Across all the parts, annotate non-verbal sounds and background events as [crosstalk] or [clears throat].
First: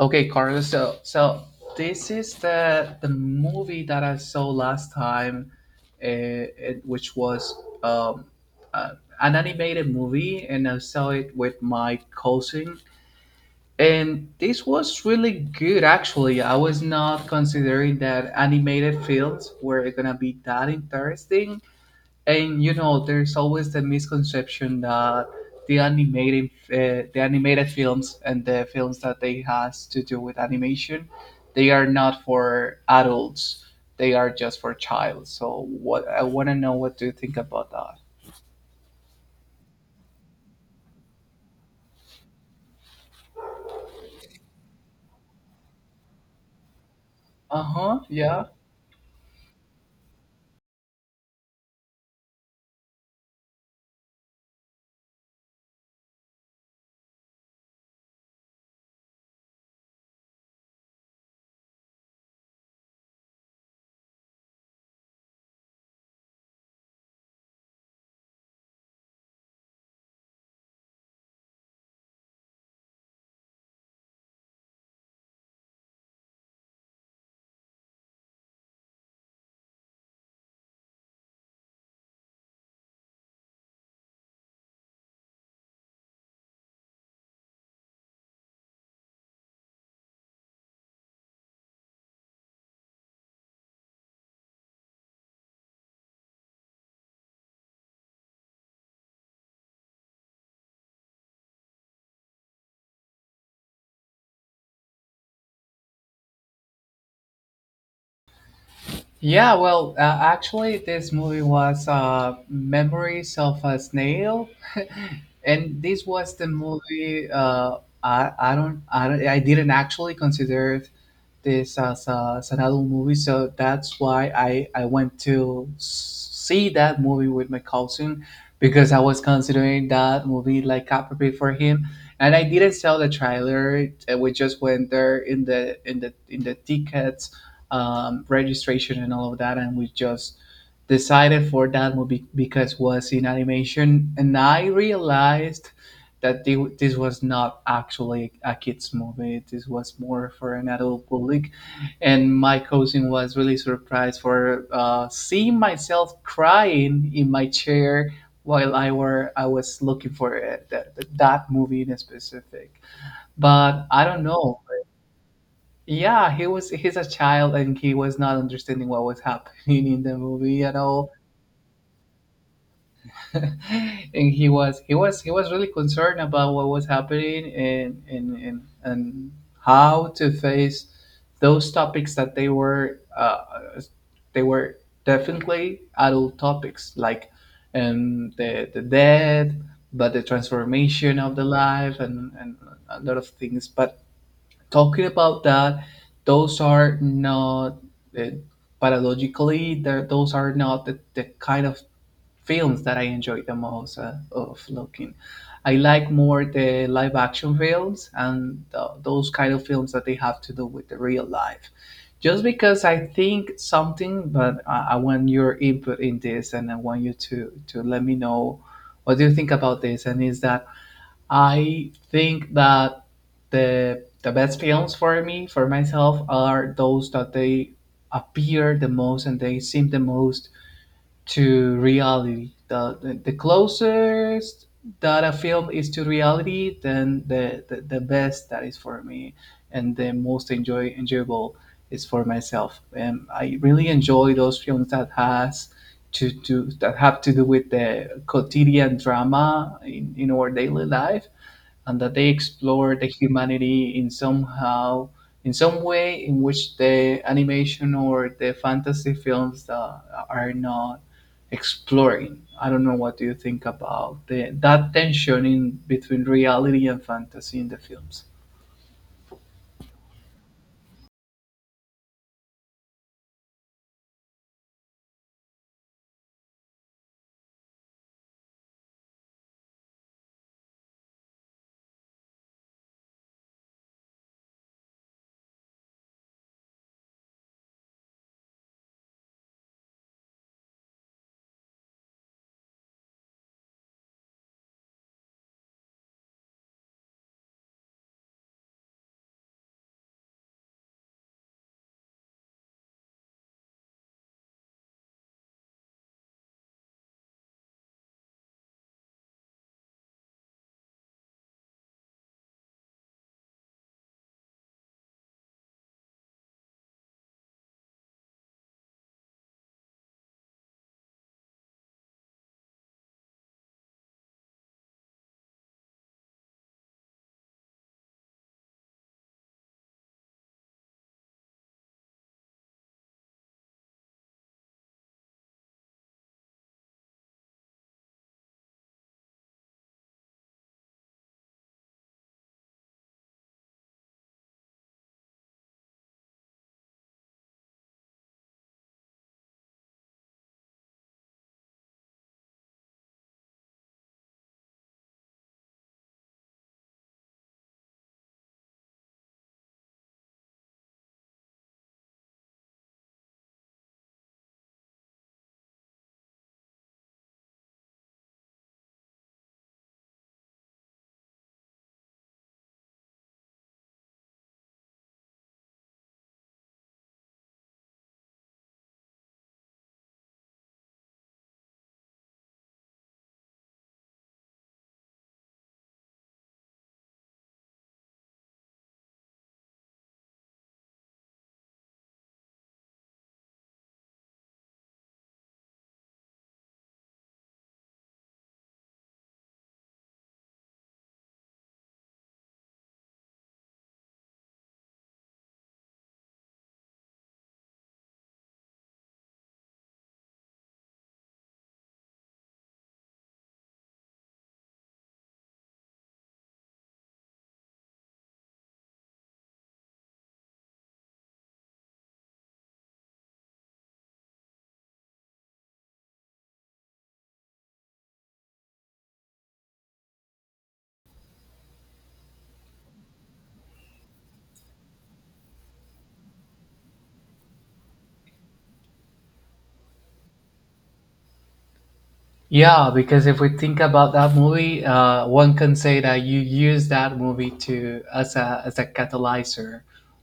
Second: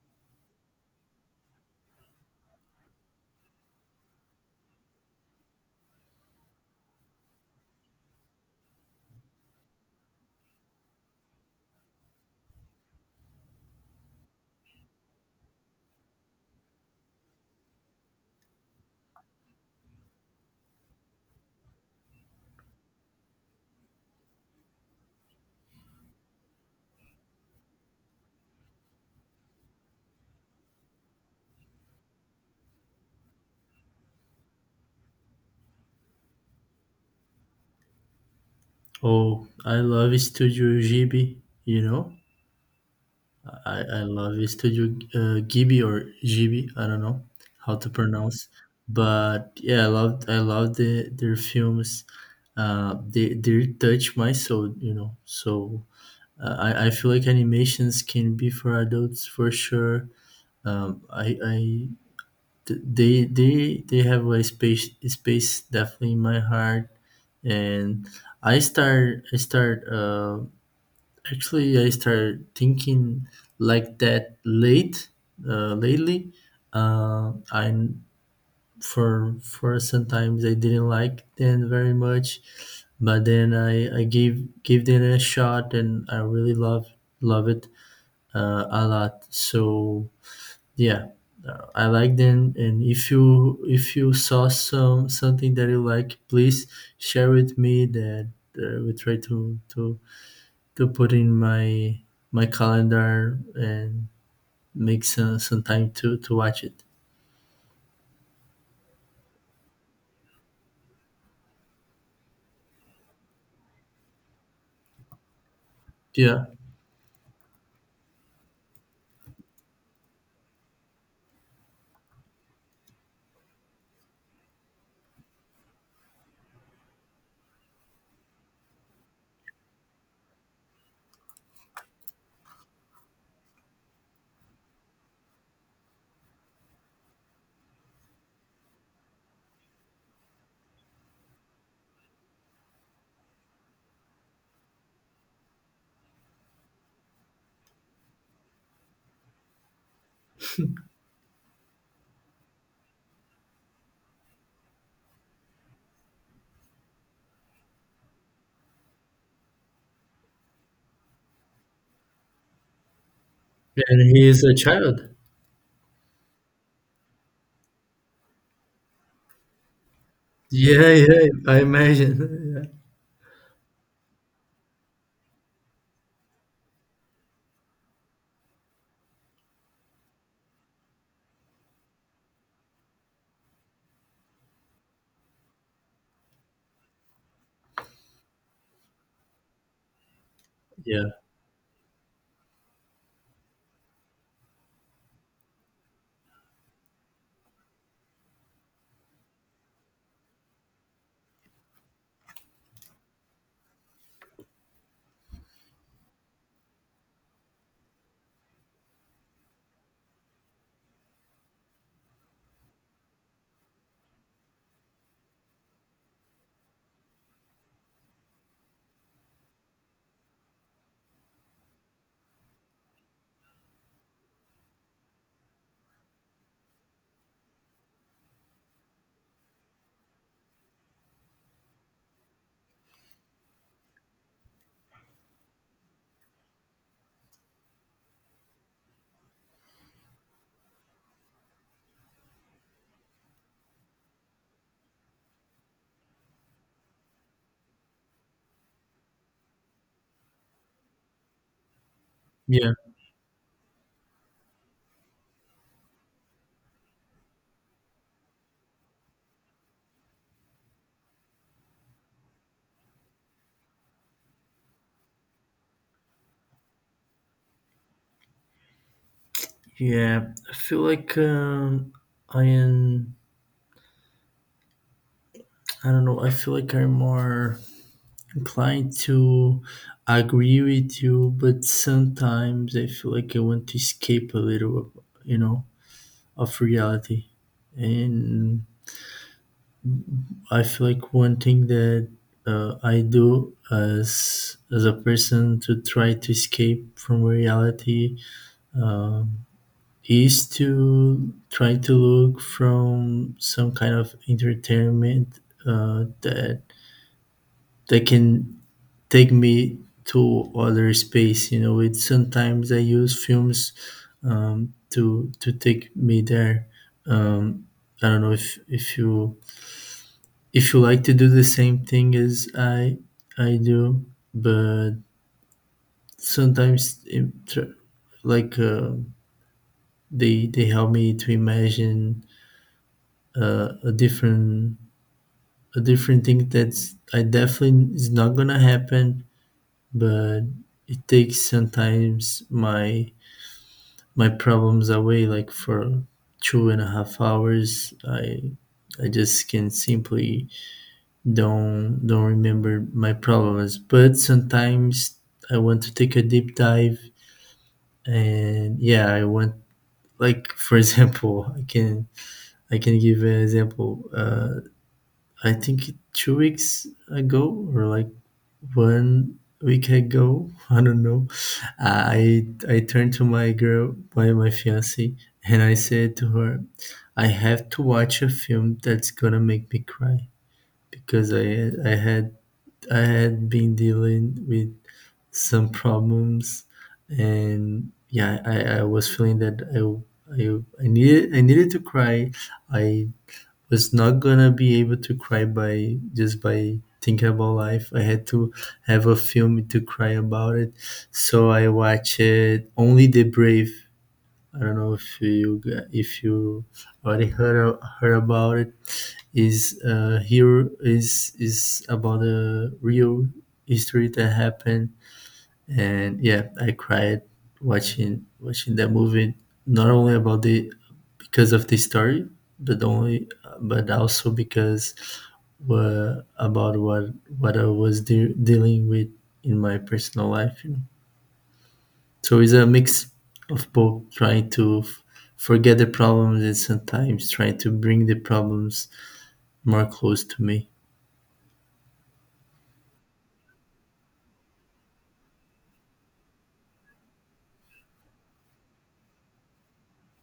Okay, Carlos. So this is the movie that I saw last time, which was um, uh, an animated movie, and I saw it with my cousin. And this was really good, actually. I was not considering that animated films were gonna be that interesting, and there's always the misconception that the animated films and the films that they has to do with animation, they are not for adults. They are just for child. So what I want to know what do you think about that? Oh, I love Studio Ghibli, you know? I love Studio Ghibli or Ghibli, I don't know Uh how to huh. Yeah. pronounce. But yeah, I loved their films. They touch my soul, you know. So I feel like animations can be for adults for sure. I th- they have a space definitely in my heart, and I start I start. Actually, I started thinking like that lately. I For sometimes I didn't like them very much, but then I gave them a shot and I really love it a lot. So yeah, I like them. And if you saw something that you like, please share with me that we try to to put in my my calendar and make some time to watch it. Yeah, well, actually, this movie was Memories of a Snail, [laughs] and this was the Yeah, movie. I don't I don't I didn't actually consider this as, as an adult movie, so that's why I went to see that movie with my cousin because I was considering that movie like appropriate for him, and I didn't sell the trailer. We just went there in the tickets registration and all of that, and we just decided for that movie because it was in animation, and I realized that this was not actually a kids movie. This was more for an adult public, and my cousin was really surprised for seeing myself crying in my chair while I was looking for it, that movie in specific. But I and don't he is a know. child. Yeah, he's a child and he was not understanding what was happening in the movie at Yeah, all. yeah, I imagine. [laughs] [laughs] and he was really concerned about what was happening and how to face those topics that they were definitely adult topics like the death but the Yeah, transformation of the life and a lot of things but talking about that those are not uh, paradoxically those are not the kind of films that I enjoy the most of looking. I like more the live action films and those kind of films that they have to do with the real life just because I think something but I want your input in this and I want you to let me know what do you think about this and is that I think that the best films for me, for myself, are those that they appear the most and they seem the most to reality. The closest that a film is to reality, then the best that is for me and the most enjoyable is for myself. And I really enjoy those films that has to that have to do with the quotidian drama in our daily life and that they yeah, explore the humanity in somehow in some way in which the animation or the fantasy films are not exploring. I don't know what do you think about that tension in between reality and fantasy in the films. yeah. I feel like I am. I don't know. I feel like I'm more inclined to agree with you, but sometimes I feel like I want to escape a little, you know, of reality, and I feel like one thing that I do as a person to try to escape from reality um, is to try to look from some kind of entertainment that that can take me to other space. You know, it sometimes I use films to take me there. Um, I don't know if you like to do the same thing as I do, but sometimes it, tr- like they help me to imagine uh, a different a different thing that's I definitely is not gonna happen, but it takes sometimes my my problems away. Like for 2.5 hours, I just can simply don't remember my problems, but sometimes I want to take a deep dive, and yeah, I want like for [laughs] example I can give an example I think 2 weeks ago or like 1 week ago, [laughs] I don't know. I turned to my girl my my fiance and I said to her I have to watch a film that's gonna make me cry because I had been dealing with some problems, and yeah, I was feeling that I needed to cry. I was not gonna be able to cry by just by thinking about life. I had to have a film to cry about it, so I watched Only the Brave. I don't know if you already heard heard about it. Is here is about a real history that happened. And yeah, I cried watching that movie, not only about the because of the story but only but also because about what I was dealing with in my personal life, you know? So it's a mix of both trying to forget the problems and sometimes trying to bring the problems more close to me. Yeah, because if we think about that movie, one can say that you use that movie to as a catalyzer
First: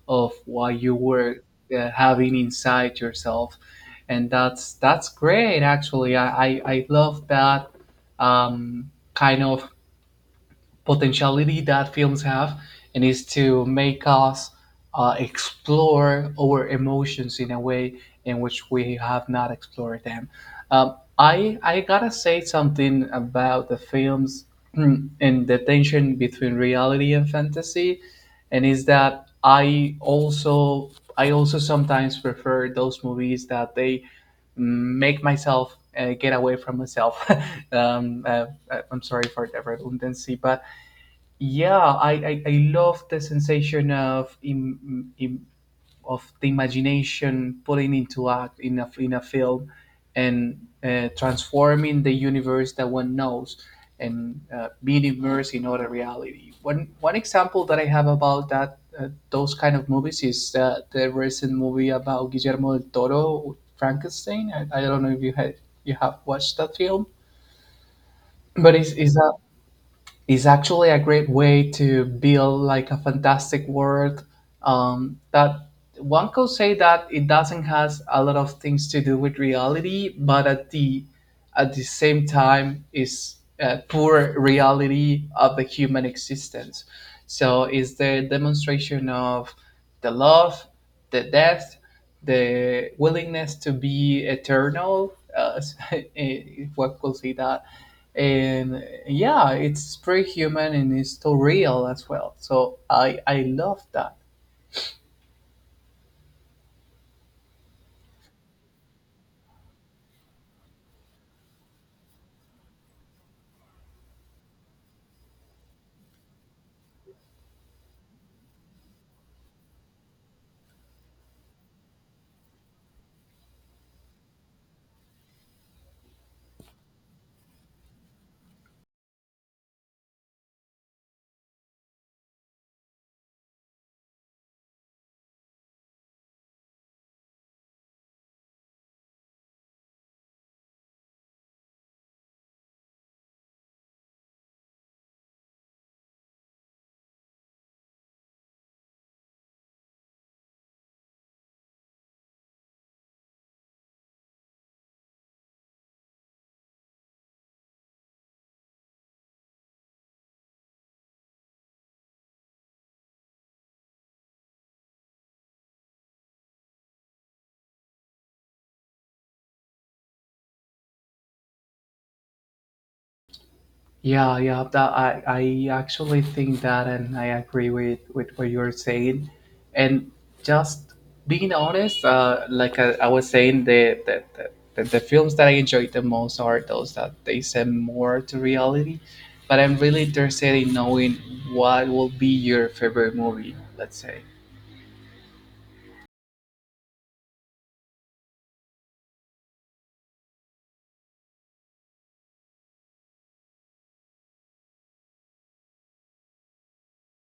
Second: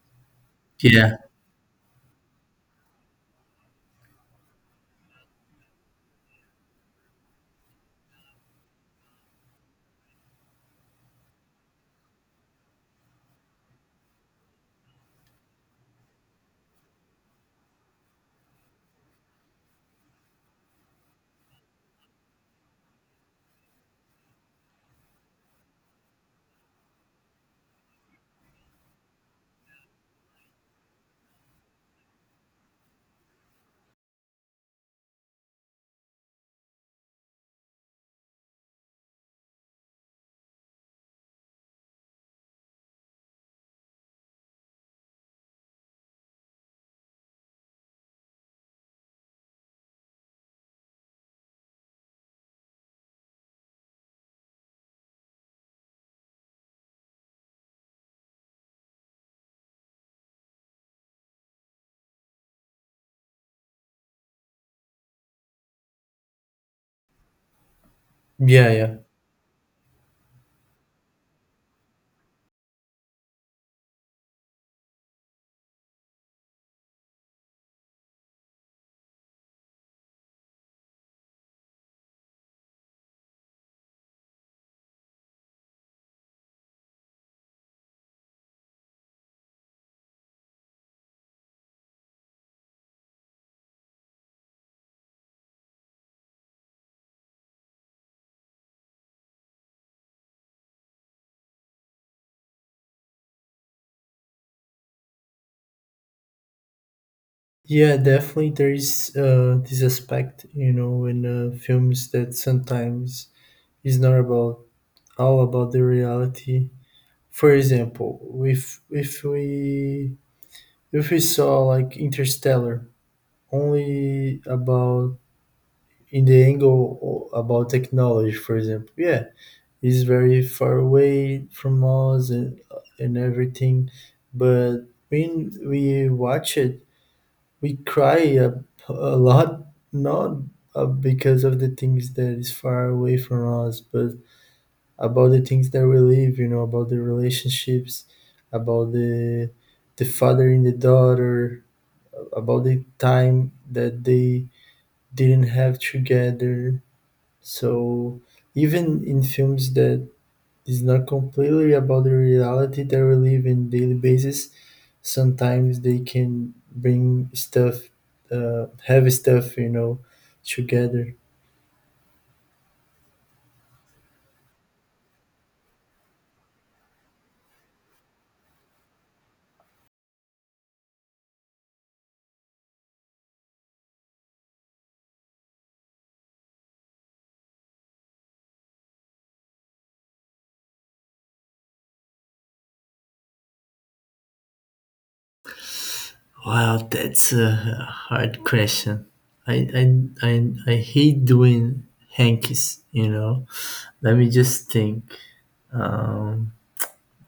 of what you Yeah. were having inside yourself, and that's great. Actually, I love that kind of potentiality that films have, and is to make us explore our emotions in a way in which we have not explored them. I gotta say something about the films [clears throat] and the tension between reality and fantasy, and is that I also sometimes prefer those movies that they make myself get away from myself. [laughs] I'm sorry for the redundancy, but yeah, I love the sensation of of the imagination putting into act in a film, and transforming the universe that one knows and being immersed in other reality. One example that I have about that those kind of movies is the recent movie about Guillermo del Toro, Frankenstein. I don't know if you have watched that film, Yeah, but yeah, it's a is actually a great way to build like a fantastic world that one could say that it doesn't has a lot of things to do with reality but at the same time is a poor reality of the human existence, so is the demonstration of the love, the death, the willingness to be eternal, [laughs] if one could say that. And yeah, it's pretty human and it's too real as well, so I love that. yeah. Definitely there is this aspect, you know, in films, that sometimes is not about all about the reality. For example, if if we saw like Interstellar only about in the angle about technology, for example, yeah, it's very far away from us, and everything, but when we watch it, we cry a, a lot, not because of the things that is far away from us but about the things that we live, you know, about the relationships, about the father and the daughter, about the time that they didn't have together. So even in films that is not completely about the reality that we live in daily basis, sometimes they can bring stuff, heavy stuff, you know, together. Yeah, that I actually think that and I agree with what you're saying, and just being honest like I was saying the films that I enjoy the most are those that they send more to reality, but I'm really interested in knowing what will be your favorite movie, let's say. Wow, that's a hard question. I I I, I hate doing hankies, you know. Let me just think. Um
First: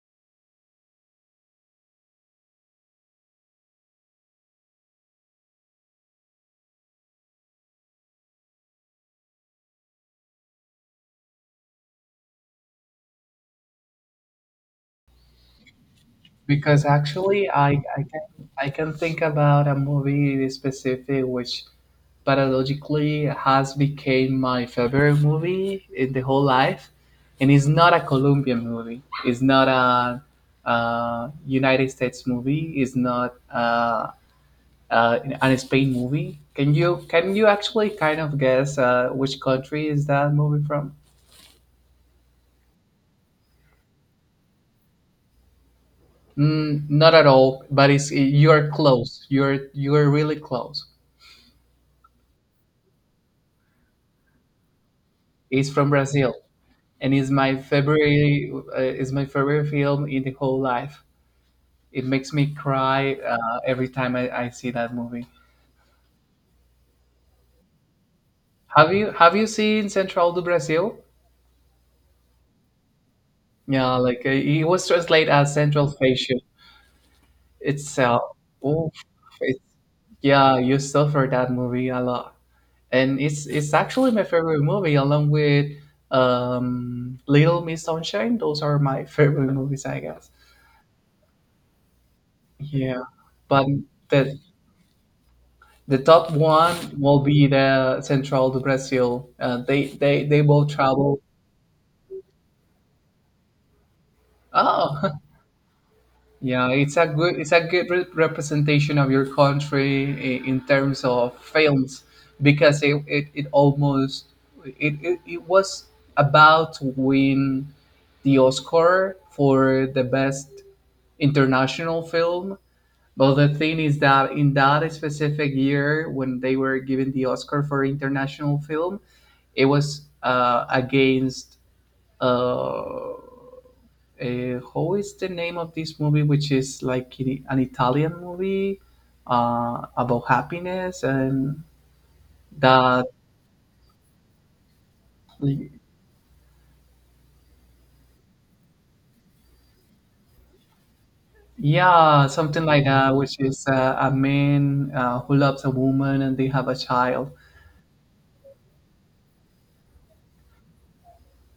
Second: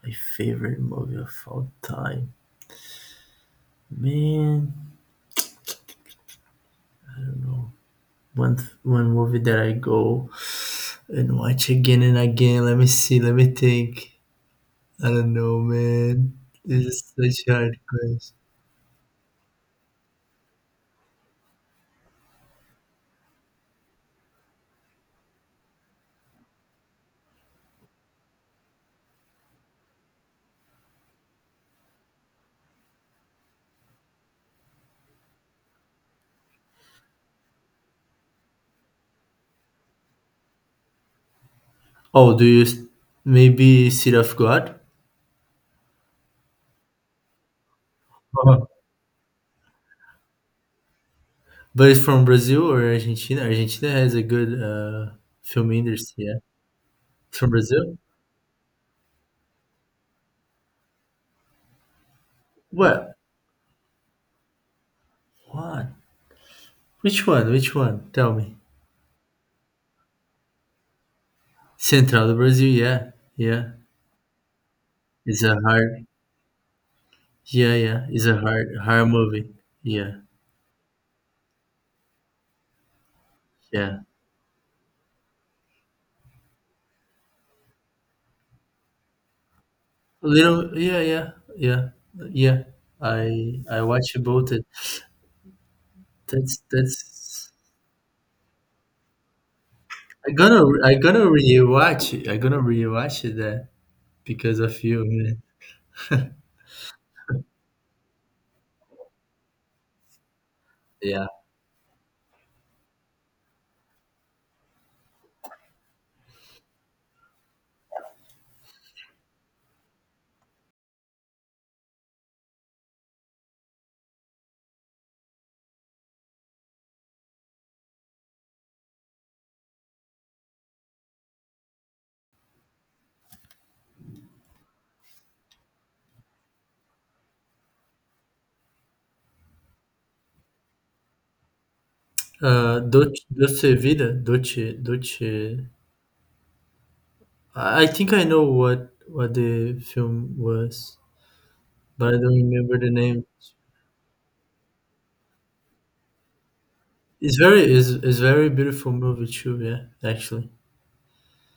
my favorite movie of all time. Man, I don't know. One One movie that I go and watch again and again. Let me see, let me think. I don't know, man. Because This is actually such a hard I can question. I can think about a movie specific which paradoxically has became my favorite movie in the whole life, and it's not a Colombian movie, it's not United States movie, it's not an Spain movie. Can you actually kind of guess which country is that movie from? Oh, do you s- Maybe City of God? Mm, not at all, but it's Uh-huh. you're close, you're really close. But it's from Brazil or Argentina? Argentina has a good It's film from industry. Brazil Yeah, and is it's from my Brazil. February is my favorite film in the whole life. It makes me What? cry every time I see that movie. What? Which one? Which one? Tell me. Have you seen Central do Brasil? Central do Brasil. Yeah, yeah. Yeah, like it was translated It's as a Central hard. Station. Yeah, It's yeah. It's a hard, oof, hard movie. it's, Yeah, yeah, you suffer that movie a lot, and it's yeah. actually my favorite movie along with Little Miss Sunshine. Those are my [laughs] favorite movies, I A guess. little. Yeah, yeah, yeah, yeah. Yeah, but I watch the both. It. the top That's one will be that's. the Central do Brazil. They they they both I travel. gonna rewatch it. I gonna rewatch it. That because of you, Oh, man. [laughs] yeah, it's a good representation of your country in terms Yeah. of films because it almost it was about to win the Oscar for the best international film. But the thing is that in that specific year, when they were given the Oscar for international film, it was against uh, how is the name of this movie, which is like an Italian movie about happiness and that, Dolce, Dolce Vida, Dolce, Dolce. I think I know what the film was, but I yeah, don't something remember like the that, name. which is a man who loves a woman and they have a child. It's very is very beautiful movie too, yeah, actually.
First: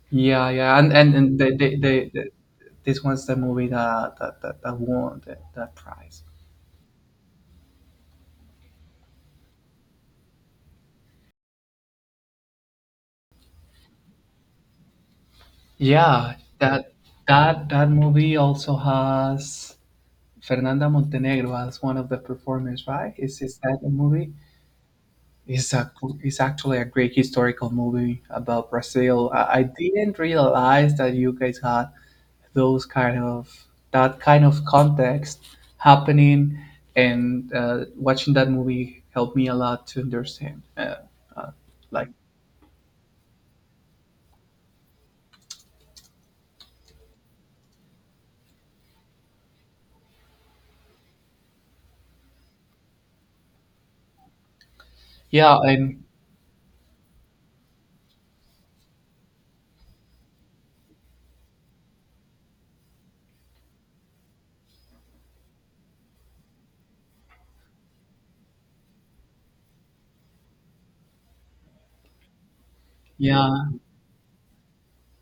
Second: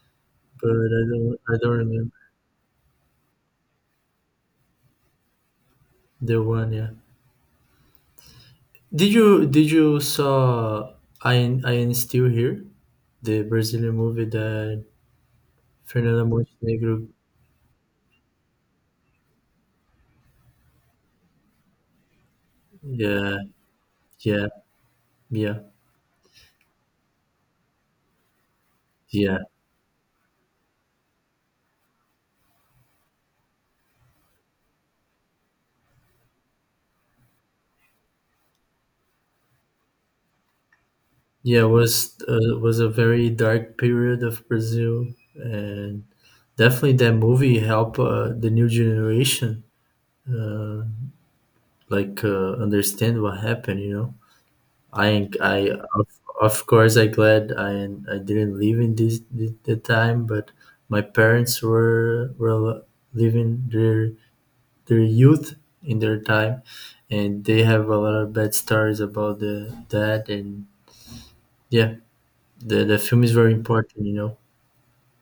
Yeah, But yeah, and I don't remember they, this was the movie that that won that prize. the one, yeah. Did you saw I Am Still Here, the Brazilian movie that Fernanda Yeah, that Montenegro? That movie also has Fernanda Montenegro as one of the performers, right? Yeah, Is that a movie? yeah, yeah, It's a it's actually a great historical movie about Brazil. yeah. I didn't realize that you guys had those kind of that kind of context happening, and watching that movie helped me a lot to understand uh, Yeah, it like was a very dark period of Brazil, and definitely that movie helped the new generation uh, understand what happened. You know, I yeah. I And of, of course I glad I didn't live in this the time, but my parents were living their youth in their time, and they have a lot of bad stories about the that and yeah, the film is yeah, very important. You know.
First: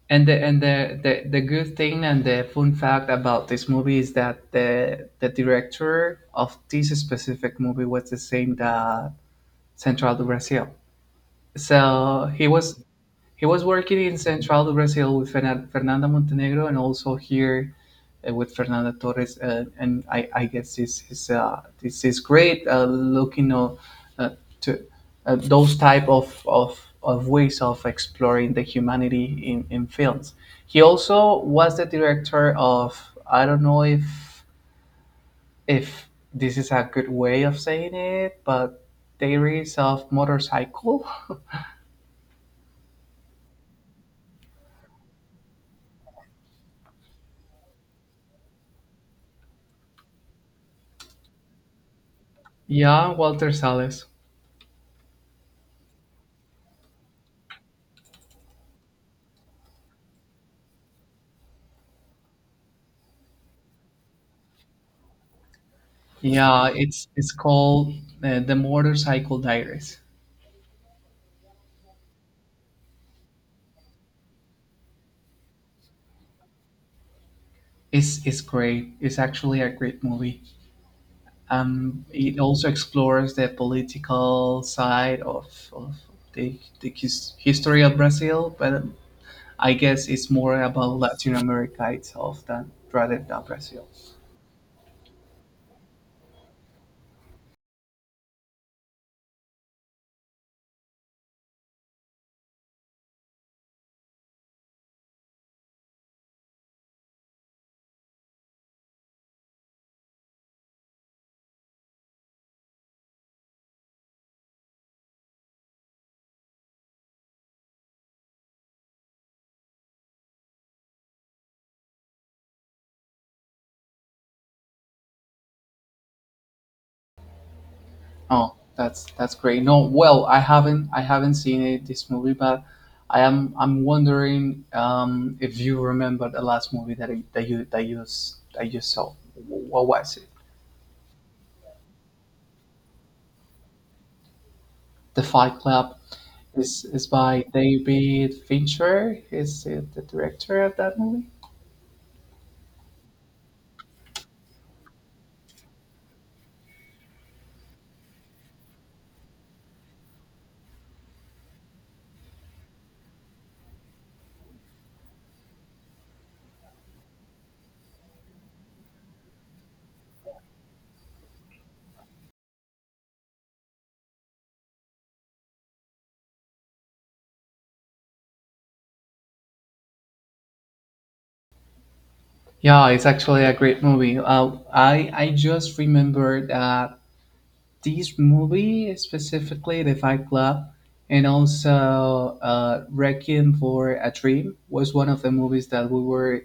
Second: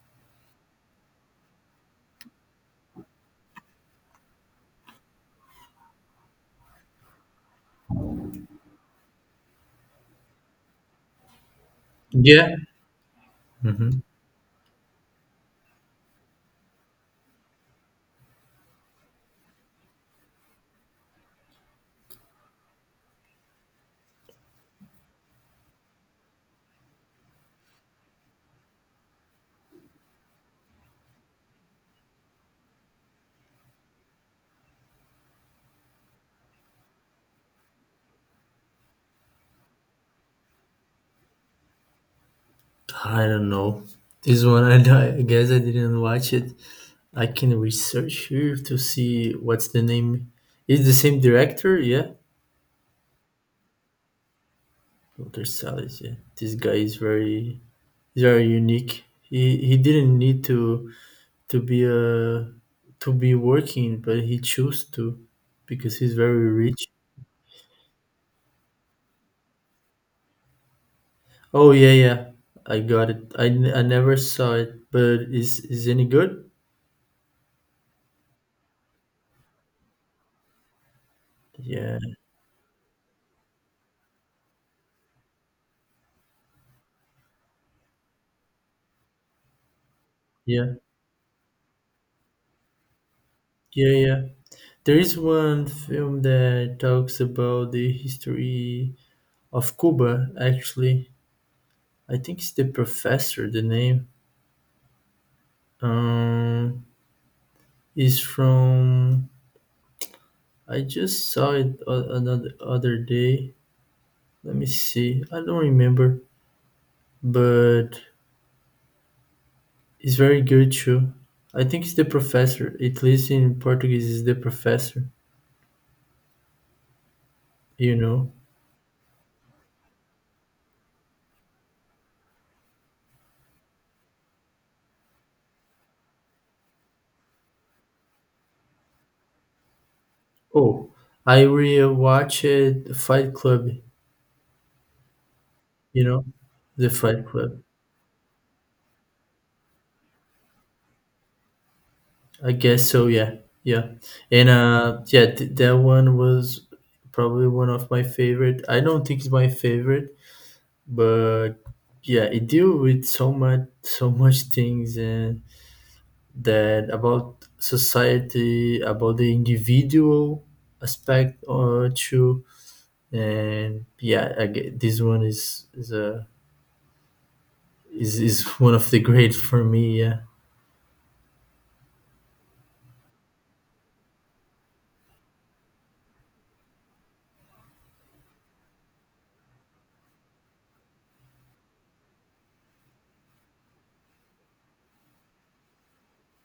and the good thing and the fun fact about this movie is that the director of this specific movie was the same that Central do Brasil. So he Yeah, was he was working hmm in Central Brazil with Fernanda Montenegro and also here with Fernanda Torres. And I guess this is great looking uh, to those type of, of ways of exploring the humanity in films. He also was the director of I don't know if this is a good way of saying it, but Diaries of Motorcycle. I don't know. This one, I, [laughs] I guess I didn't watch it. I can research here to see what's the name. Is the same director? Yeah, Yeah, Walter Salles. Walter Salles. Yeah, this guy is very, he's very unique. He didn't need to to be uh to be working, but he chose to because he's very Yeah, rich. it's called The Motorcycle Diaries. Oh yeah, yeah, I got it. I never saw it, but is any good? It's great. It's actually a great movie. Yeah, It also explores the political side of the history of Brazil, but I guess it's more yeah, about Latin America itself than rather than Brazil. yeah, yeah. There is one film that talks about the history of Cuba, actually. I think it's The Professor, the name. Um, is from. I just saw it another other day. Let me see. I don't remember, but it's very good too. I think it's The Professor. At least in Portuguese, is The Professor, you know. Oh, that's great. No, well, I haven't seen it this movie, but I'm wondering if you remember the last movie that I, that you that you that you saw. What was it? Oh, I rewatched Fight Club, The Fight Club you know, The is Fight by Club. David Fincher. Is it the director of that movie? I guess so. Yeah, yeah, and yeah, that one was probably one of my favorite. I don't think it's my favorite, but yeah, it deal with so much, so much things, and that about society, about the individual aspect or two, and yeah, I get, this one is a is one of the great for me. Yeah, Yeah, it's actually a great movie. I just remember that this movie specifically, The Fight Club, and also Requiem for a Dream was one of the movies that we were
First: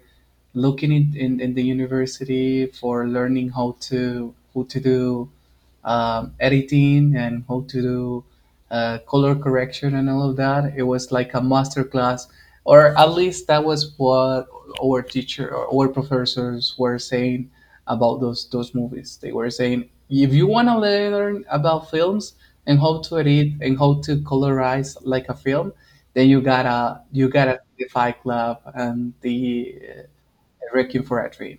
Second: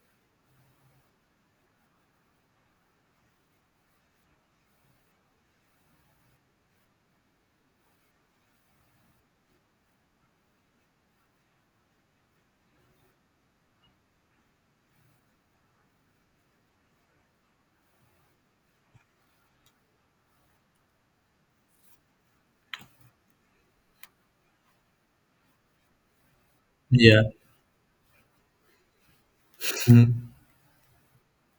looking in the university for learning how to do editing and how to do color correction and all of that. It was like a master class, or at least that was what our teacher or our professors were saying about those movies. They were saying, if you want to learn about films and how to edit and how to colorize like a film, then you gotta yeah. you gotta see the Fight Club and the Requiem for a Dream.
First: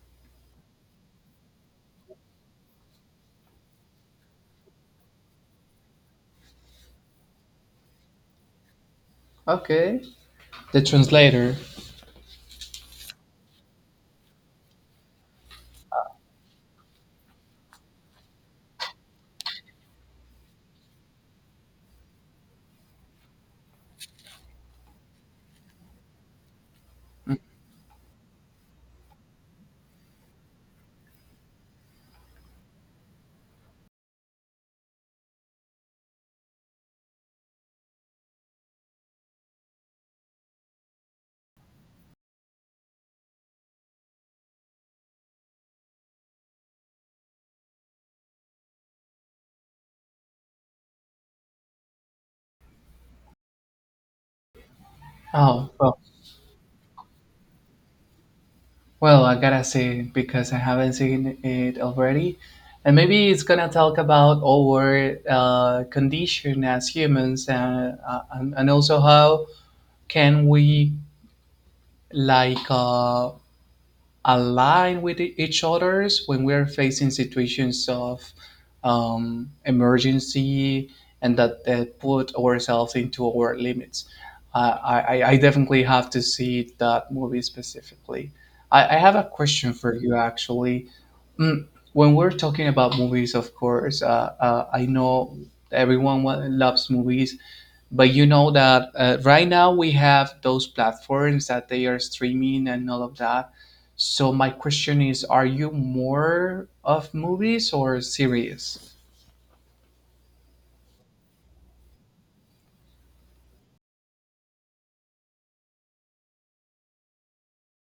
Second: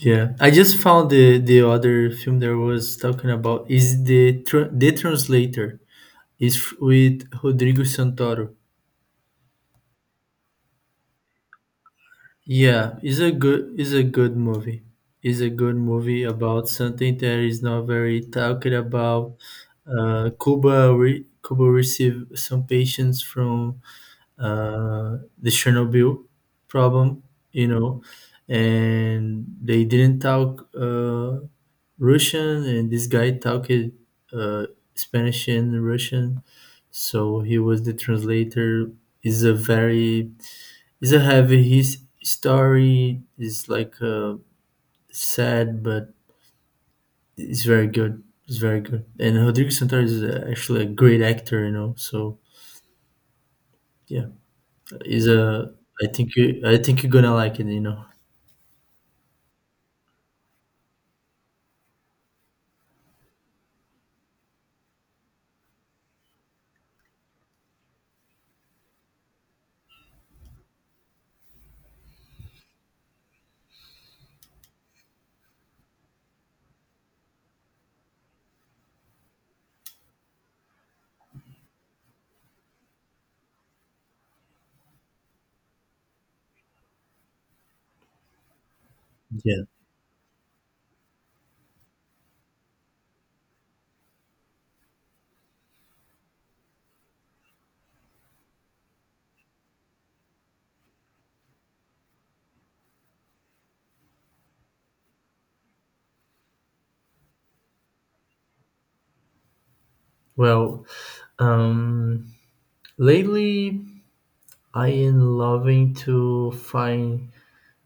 Yeah, I just found the other film there was talking about is the the translator is with Rodrigo Santoro. Okay. The translator. Yeah, is a good movie. Is a good movie about something that is not very talked about. Cuba received some patients from the Chernobyl problem, you know, and they didn't talk. Russian, and this guy talked uh, Spanish and Russian, so he was the translator. Is a very is a heavy his story is like sad, but it's very good. It's very good. And Rodrigo Santoro is actually a great actor, you know. So yeah, is Oh a well, I think you I think you're gonna like it, you know. well, I gotta say, because I haven't seen it already, and maybe it's gonna talk about our condition as humans, and also how can we like, align with each others when we're facing situations of emergency and that put ourselves into our limits. I definitely have to see that movie specifically. I have a Yeah. question for you actually. Mm, when we're talking about movies, of course, I know everyone loves movies, but you know that right now we have those platforms that they are streaming and all of that, so my question is, are you more of movies or series? Well, um, lately I am loving to find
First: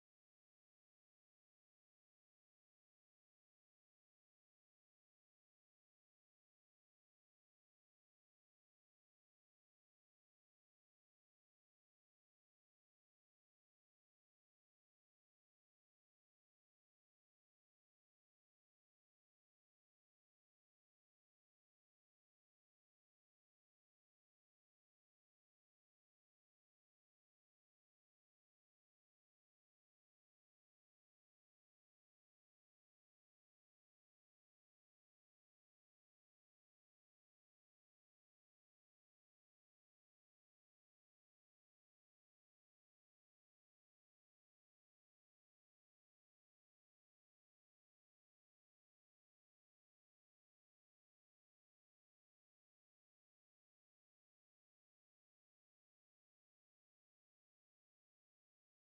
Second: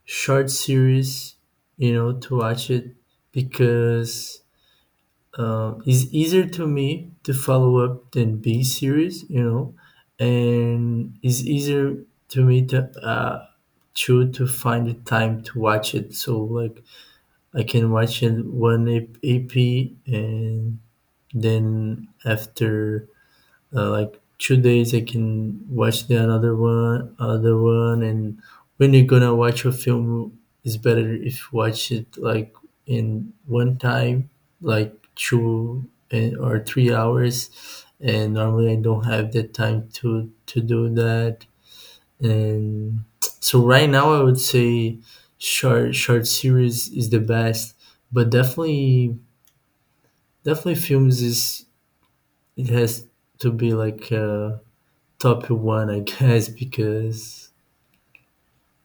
short series, you know, to watch it because it's easier to me to follow up than B series, you know, and it's easier to me to to find the time to watch it. So like I can watch it one EP and then after like 2 days I can watch the another one other one, and when you're gonna watch a film, it's better if you watch it like in one time, like two and, or 3 hours, and normally I don't have the time to do that. And so right now I would say short series is the best, but definitely definitely films is, it has to be like top one, I guess, because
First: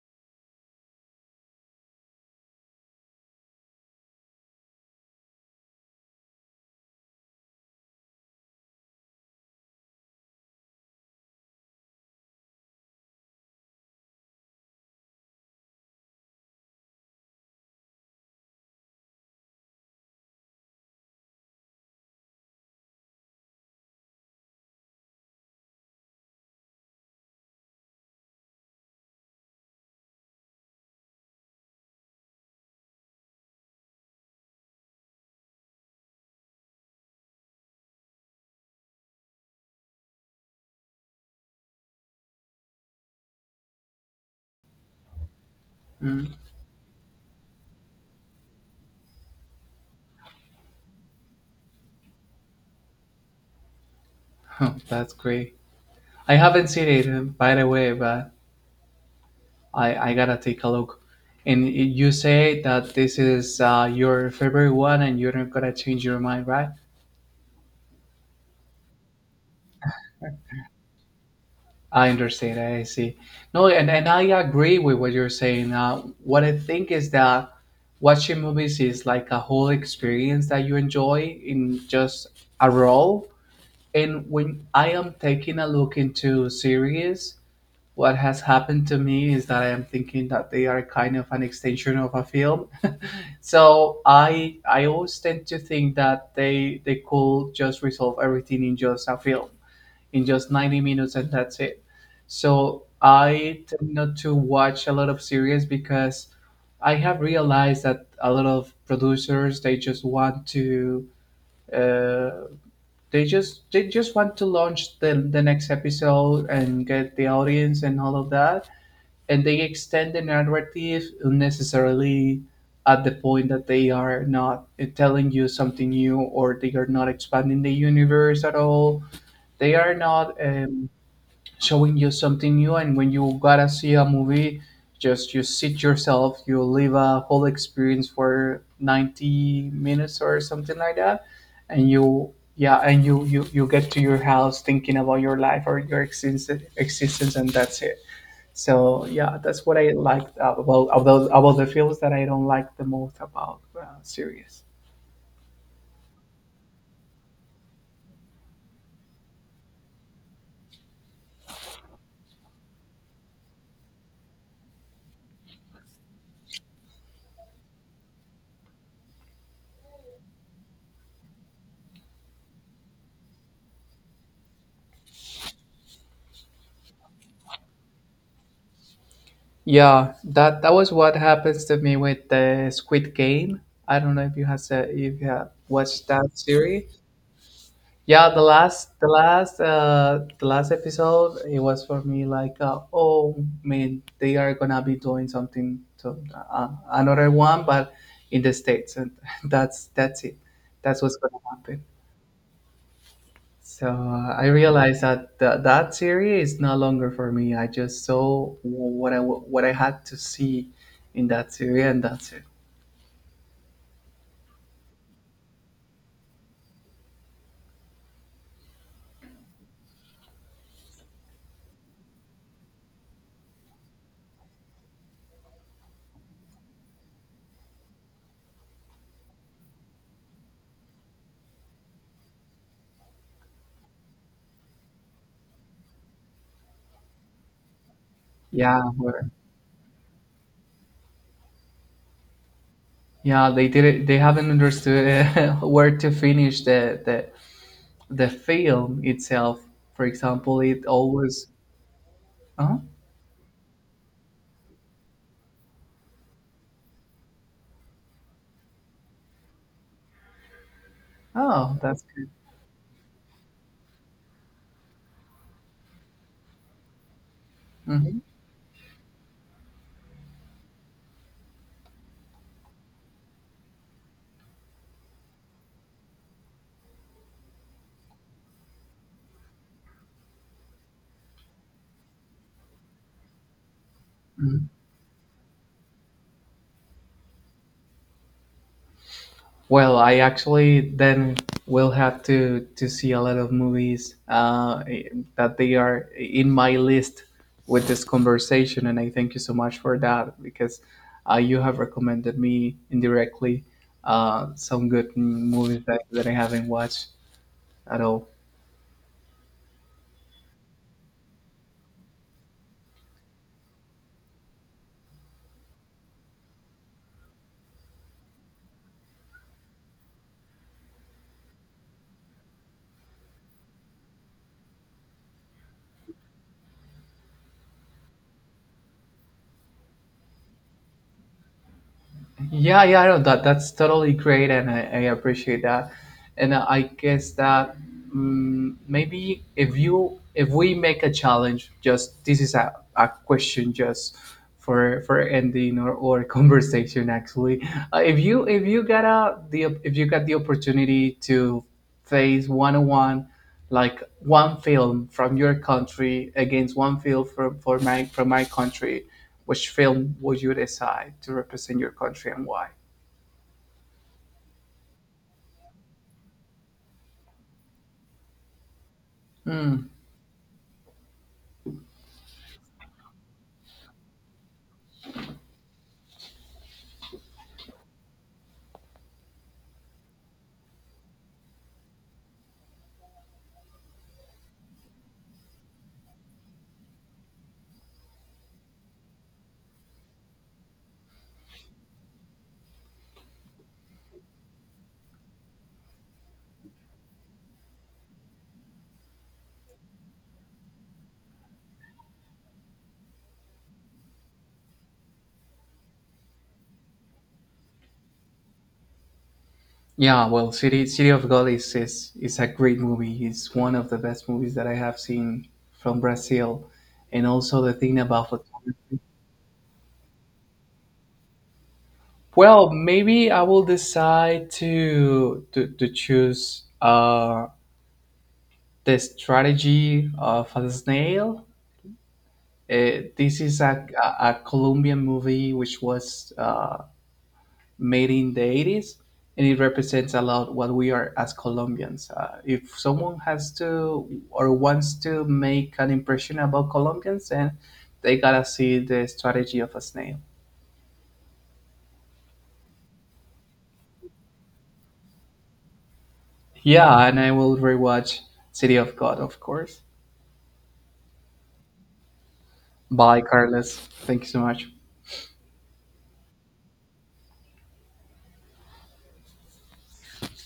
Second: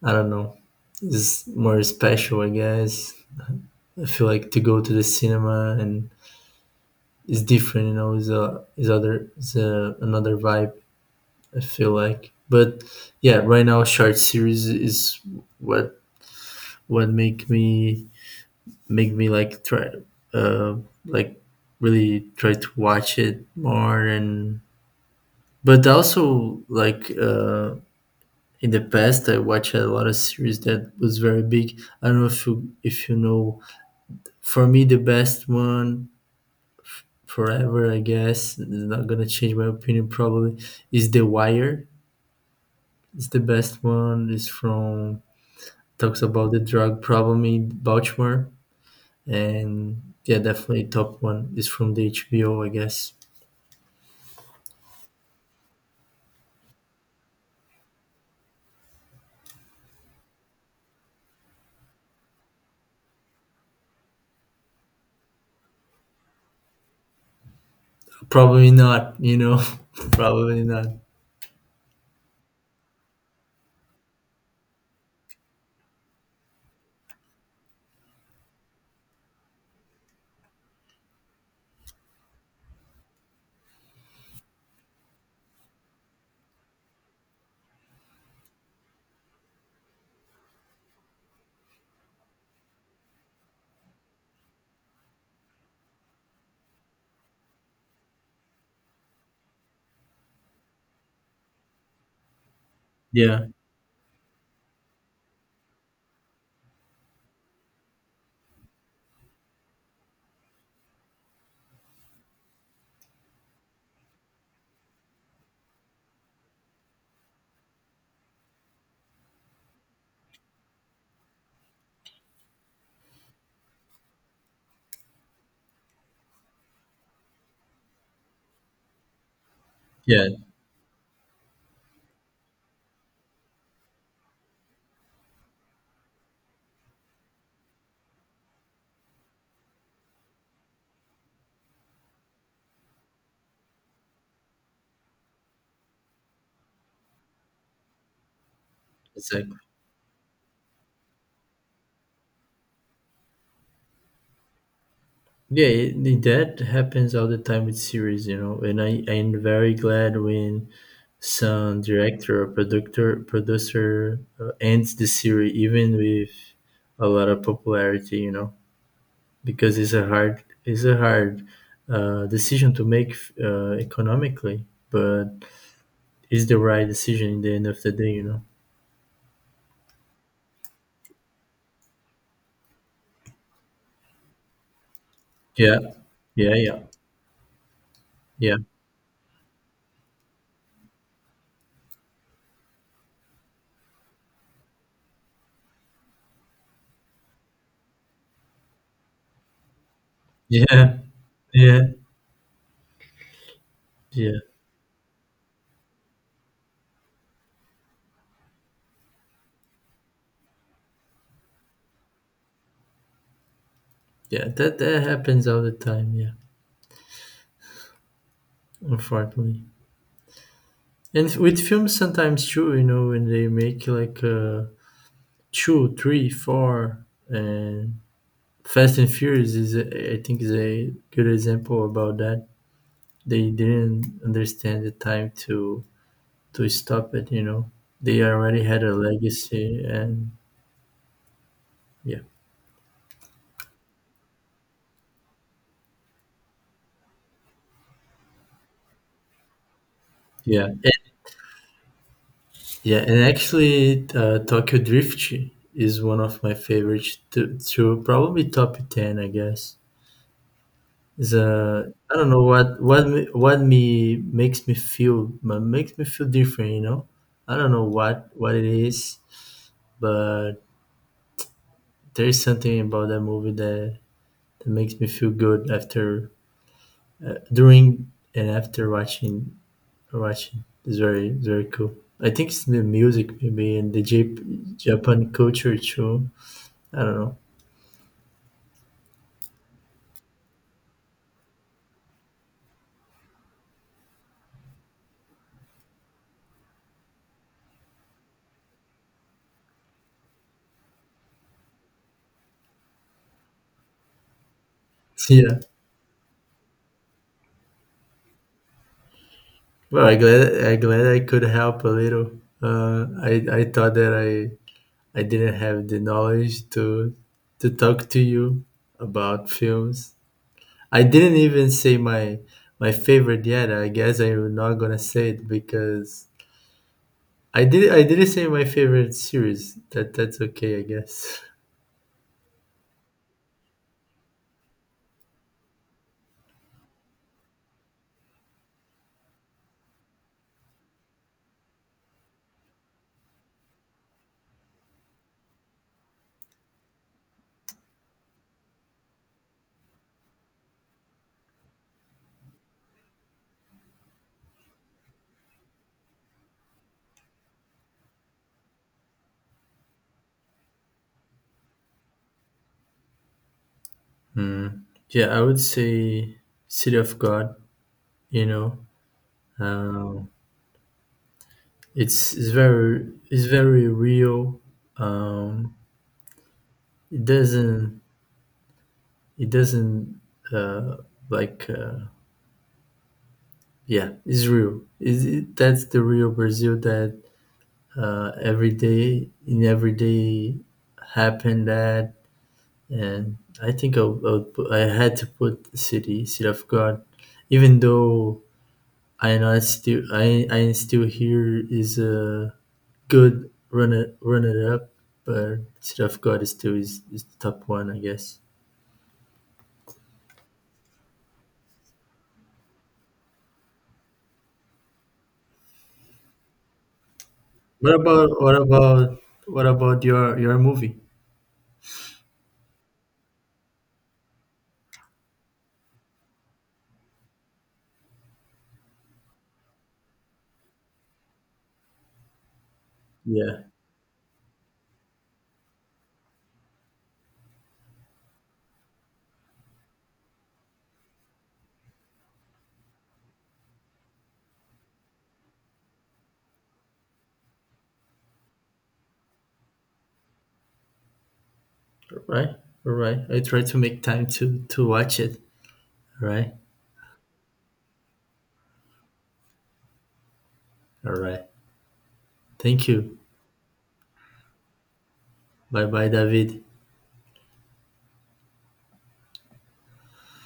I don't know, it's more special, I guess. I feel like to go to the cinema and it's different, you know, it's a it's other it's a, another vibe. I feel like, but yeah, right now short series is what what make me like try uh like really try to watch it more. And but also like in the past I watched a lot of series that was very big. I don't know if you know, for me the best one forever, I guess, is not gonna change my opinion probably, is The Wire. It's the best one. It's from talks Mm. about the drug problem in Baltimore, and yeah, definitely top one. It's from the HBO, I guess. [laughs] That's great. I haven't seen it, by the way, but I gotta take a look. And you say that this is your favorite one and you're not gonna change your mind, right? Probably not, you know. [laughs] Probably not. I understand. I see. No, and I agree with what you're saying. What I think is that watching movies is like a whole experience that you enjoy in just a role. And when I am taking a look into series, what has happened to me is that I am thinking that they are kind of an extension of a film. [laughs] So I always tend to think that they could just resolve everything in just a film, in just 90 minutes, and that's it. So Yeah, I tend not to watch a lot of series because I have realized that a lot of producers, they just want to, uh, they just want to launch the next episode and get the audience and all of that, and they extend the narrative unnecessarily, at the point that they are not, telling you something new, or they are not expanding the universe at all, they are yeah, not showing you something new. And when you gotta see a movie, just you sit yourself, you live a whole experience for 90 minutes or something like that, and you yeah and you get to your house thinking about your life or your existence, and that's it. So yeah, exactly. that's what I liked about the films, that I don't like the most about series. Yeah, it- that happens all the time with series, you know. And I I'm very glad when some director or producer ends the series, even with a lot of popularity, you know, because it's a hard decision to make, economically, but it's the right decision in the end of the day, you know. Yeah, that was what happens to me with the Squid Game. I don't know if you have if you have Yeah, watched that yeah, yeah, series. Yeah, the yeah, last the last uh the last episode, it was for me like, oh man, they are gonna be doing something to, another one, but in the states, and [laughs] that's it. [laughs] yeah, That's what's gonna yeah, happen. So yeah, I realized that that series is no longer for me. I just saw what what I had to see in that series, and that's it. yeah. That that happens all the time. Yeah, unfortunately. And with films, sometimes too, you know, when they make like two, three, four, and Fast and Furious is, I think, is a good example about that. They didn't understand the time to stop it. You know, they already Yeah, had a where, legacy, and yeah, yeah, they did it. They haven't understood, [laughs] where to finish the the film itself. For example, yeah, and, it always. Oh, yeah. And actually, Tokyo Drift is one of my favorites. To probably top ten, I guess. oh, The that's I good. don't know what what me makes me feel makes me feel different. You know, I don't know Hmm. What it is, but there is something about that movie that that makes me feel good after during and after watching. It's very cool. I think it's the music maybe and the Japan culture too. I don't know. Well, I actually then will have to, see a lot of movies eh, that they are in my list with this conversation, and I thank you so much for that because you have recommended me indirectly some good [laughs] Yeah. movies that, that I haven't watched at all. Well, I glad I could help a little. I thought that I didn't have the knowledge to talk to you about films. I didn't even say my my favorite yet. I guess I'm not gonna say it because I didn't say my favorite series. That that's okay, I guess. Yeah, yeah, I know that that's totally great, and I appreciate that. And I guess that mm maybe if you if we make a challenge, just this is a question just for ending or [laughs] conversation actually. If you got a the if you got the opportunity to face one on one like one film from your country against one film from for my from my country, which film would you decide to represent your country and why? Mm. Yeah, I would say City of God. You know, um, it's very real. Um, it doesn't it doesn't uh, like. Uh, Yeah, it's real. Is it, that's the real Brazil that every day in every day happened that, and I think I had to put city of God, even though I know not still I still here is a good runner up, but city of God is still is the top one, I guess. Yeah, well, City City of God is a great movie. It's one of the best movies that I have seen from Brazil, and also the What thing about about what photography. about what about your movie? Well, maybe I will decide to choose, the strategy of a snail. This is Yeah. A Colombian movie which was, made in the 80s, and it represents a lot what we are as Colombians. If someone has to or wants to make an impression about Colombians, then they gotta see the strategy of a snail. Right, all right. I try to make time to watch it. All right, Yeah, and I will rewatch City of God, of course. all right. Thank you. Bye, Carlos. Thank you so much. Bye, bye, David.